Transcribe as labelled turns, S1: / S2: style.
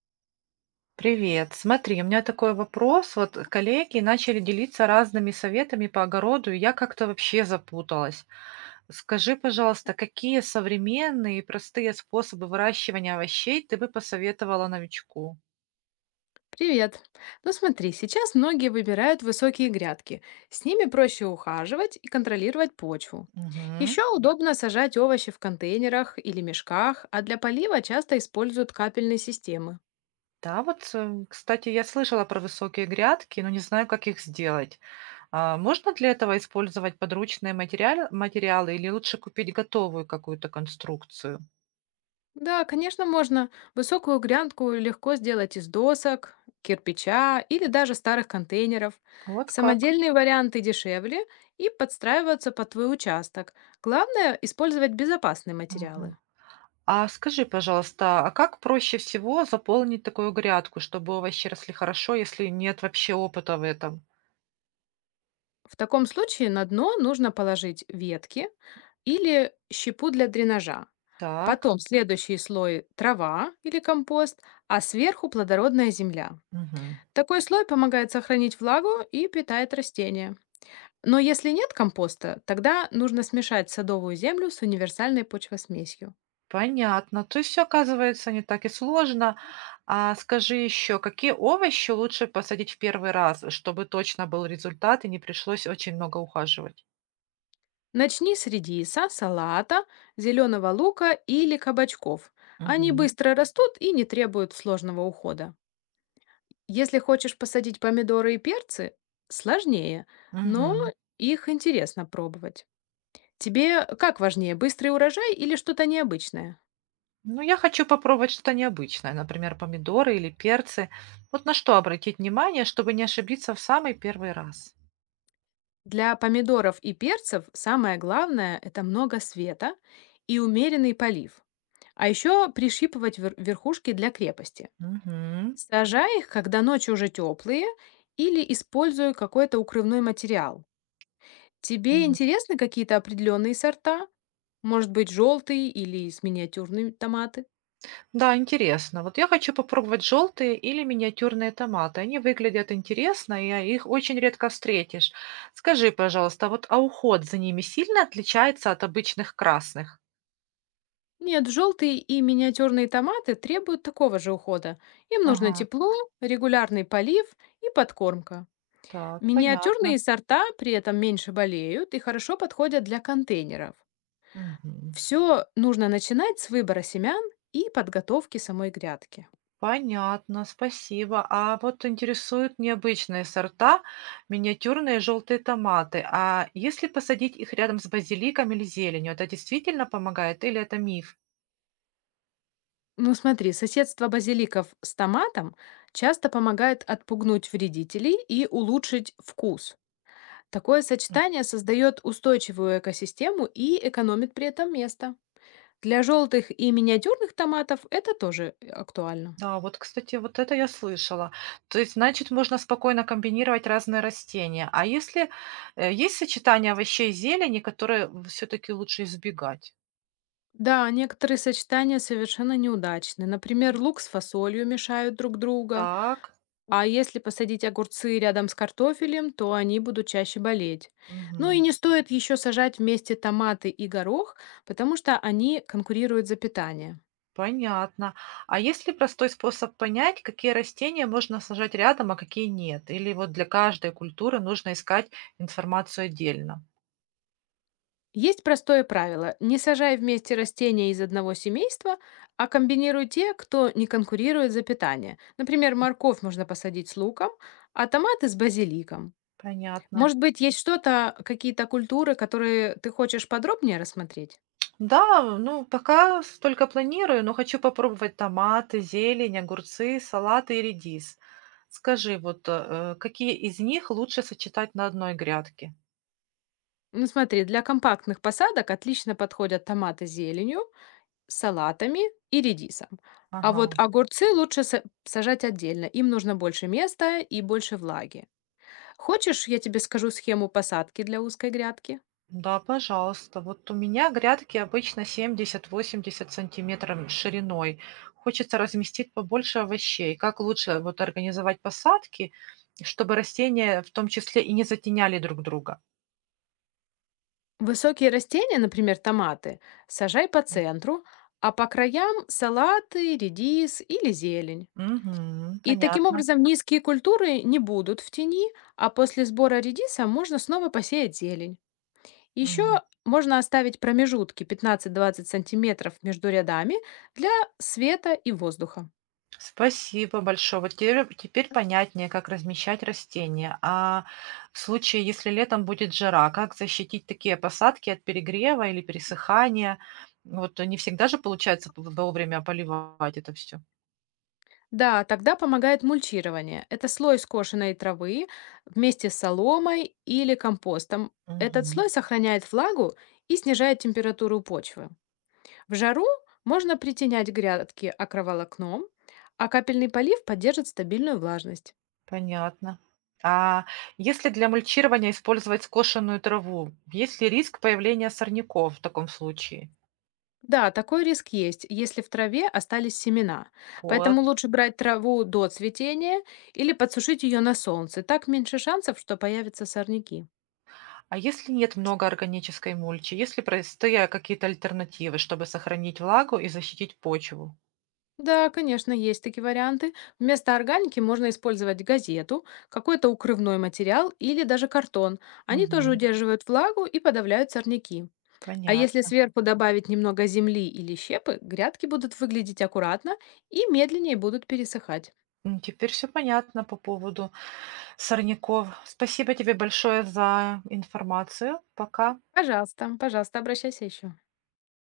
S1: Привет. Смотри, у меня такой вопрос. Вот коллеги начали делиться разными советами по огороду, и я как-то вообще запуталась. Скажи, пожалуйста, какие современные и простые способы выращивания овощей ты бы посоветовала новичку?
S2: Привет. Ну смотри, сейчас многие выбирают высокие грядки. С ними проще ухаживать и контролировать почву.
S1: Мгм.
S2: Еще удобно сажать овощи в контейнерах или мешках, а для полива часто используют капельные системы.
S1: Да, вот, кстати, я слышала про высокие грядки, но не знаю, как их сделать. А можно для этого использовать подручные материалы или лучше купить готовую какую-то конструкцию?
S2: Да, конечно, можно высокую грядку легко сделать из досок, кирпича или даже старых контейнеров.
S1: Вот как.
S2: Самодельные варианты дешевле и подстраиваются под твой участок. Главное – использовать безопасные
S1: Ага.
S2: материалы.
S1: А скажи, пожалуйста, а как проще всего заполнить такую грядку, чтобы овощи росли хорошо, если нет вообще опыта в этом?
S2: В таком случае на дно нужно положить ветки или щепу для дренажа.
S1: Так,
S2: Потом следующий слой – трава или компост, а сверху – плодородная земля.
S1: мгм.
S2: Такой слой помогает сохранить влагу и питает растения. Но если нет компоста, тогда нужно смешать садовую землю с универсальной почвосмесью.
S1: Понятно. То есть все оказывается не так и сложно. А скажи еще, какие овощи лучше посадить в первый раз, чтобы точно был результат и не пришлось очень много ухаживать?
S2: Начни с редиса, салата, зеленого лука или кабачков. Они
S1: Мгм.
S2: быстро растут и не требуют сложного ухода. Если хочешь посадить помидоры и перцы, сложнее, но
S1: Мгм.
S2: их интересно пробовать. Тебе как важнее, быстрый урожай или что-то необычное?
S1: Ну, я хочу попробовать что-то необычное, например, помидоры или перцы. Вот на что обратить внимание, чтобы не ошибиться в самый первый раз.
S2: Для помидоров и перцев самое главное – это много света и умеренный полив. А еще пришипывать верхушки для крепости.
S1: Мгм.
S2: Сажай их, когда ночи уже теплые, или используй какой-то укрывной материал. Тебе
S1: Мгм.
S2: интересны какие-то определенные сорта? Может быть, желтые или с миниатюрными томаты?
S1: Да, интересно. Вот я хочу попробовать желтые или миниатюрные томаты. Они выглядят интересно, и их очень редко встретишь. Скажи, пожалуйста, а вот уход за ними сильно отличается от обычных красных?
S2: Нет, желтые и миниатюрные томаты требуют такого же ухода. Им нужно
S1: Ага,
S2: тепло, регулярный полив и подкормка.
S1: так, понятно.
S2: Миниатюрные сорта при этом меньше болеют и хорошо подходят для контейнеров.
S1: Мгм.
S2: Все нужно начинать с выбора семян и подготовки самой грядки.
S1: Понятно, спасибо. А вот интересуют необычные сорта, миниатюрные желтые томаты. А если посадить их рядом с базиликом или зеленью, это действительно помогает или это миф?
S2: Ну смотри, соседство базиликов с томатом часто помогает отпугнуть вредителей и улучшить вкус. Такое сочетание создает устойчивую экосистему и экономит при этом место. Для желтых и миниатюрных томатов это тоже актуально.
S1: Да, вот, кстати, вот это я слышала. То есть, значит, можно спокойно комбинировать разные растения. А если есть сочетание овощей и зелени, которые все-таки лучше избегать?
S2: Да, некоторые сочетания совершенно неудачны. Например, лук с фасолью мешают друг друга,
S1: Так,
S2: а если посадить огурцы рядом с картофелем, то они будут чаще болеть. Ну и
S1: мгм,
S2: не стоит еще сажать вместе томаты и горох, потому что они конкурируют за питание.
S1: понятно. А есть ли простой способ понять, какие растения можно сажать рядом, а какие нет? Или вот для каждой культуры нужно искать информацию отдельно?
S2: Есть простое правило: не сажай вместе растения из одного семейства, а комбинируй те, кто не конкурирует за питание. Например, морковь можно посадить с луком, а томаты с базиликом.
S1: Понятно.
S2: Может быть, есть что-то, какие-то культуры, которые ты хочешь подробнее рассмотреть?
S1: Да, ну, пока столько планирую, но хочу попробовать томаты, зелень, огурцы, салаты и редис. Скажи, вот, какие из них лучше сочетать на одной грядке?
S2: Ну смотри, для компактных посадок отлично подходят томаты с зеленью, салатами и редисом. А вот
S1: Ага.
S2: огурцы лучше сажать отдельно. Им нужно больше места и больше влаги. Хочешь, я тебе скажу схему посадки для узкой грядки?
S1: Да, пожалуйста. Вот у меня грядки обычно 70–80 сантиметров шириной. Хочется разместить побольше овощей. Как лучше вот организовать посадки, чтобы растения в том числе и не затеняли друг друга?
S2: Высокие растения, например, томаты, сажай по центру, а по краям салаты, редис или зелень.
S1: Мгм.
S2: И таким
S1: Понятно.
S2: образом низкие культуры не будут в тени, а после сбора редиса можно снова посеять зелень. Еще
S1: Мгм.
S2: можно оставить промежутки 15-20 сантиметров между рядами для света и воздуха.
S1: Спасибо большое. Вот теперь понятнее, как размещать растения. А в случае, если летом будет жара, как защитить такие посадки от перегрева или пересыхания? Вот не всегда же получается вовремя поливать это все.
S2: Да, тогда помогает мульчирование. Это слой скошенной травы вместе с соломой или компостом. Этот
S1: Мгм.
S2: слой сохраняет влагу и снижает температуру почвы. В жару можно притенять грядки акроволокном, а капельный полив поддержит стабильную влажность.
S1: Понятно. А если для мульчирования использовать скошенную траву, есть ли риск появления сорняков в таком случае?
S2: Да, такой риск есть, если в траве остались семена.
S1: Вот.
S2: Поэтому лучше брать траву до цветения или подсушить ее на солнце. Так меньше шансов, что появятся сорняки.
S1: А если нет много органической мульчи, есть ли простые какие-то альтернативы, чтобы сохранить влагу и защитить почву?
S2: Да, конечно, есть такие варианты. Вместо органики можно использовать газету, какой-то укрывной материал или даже картон. Они тоже
S1: Мгм.
S2: удерживают влагу и подавляют сорняки. А если
S1: Понятно.
S2: сверху добавить немного земли или щепы, грядки будут выглядеть аккуратно и медленнее будут пересыхать.
S1: Теперь все понятно по поводу сорняков. Спасибо тебе большое за информацию. Пока.
S2: Пожалуйста, пожалуйста, обращайся еще.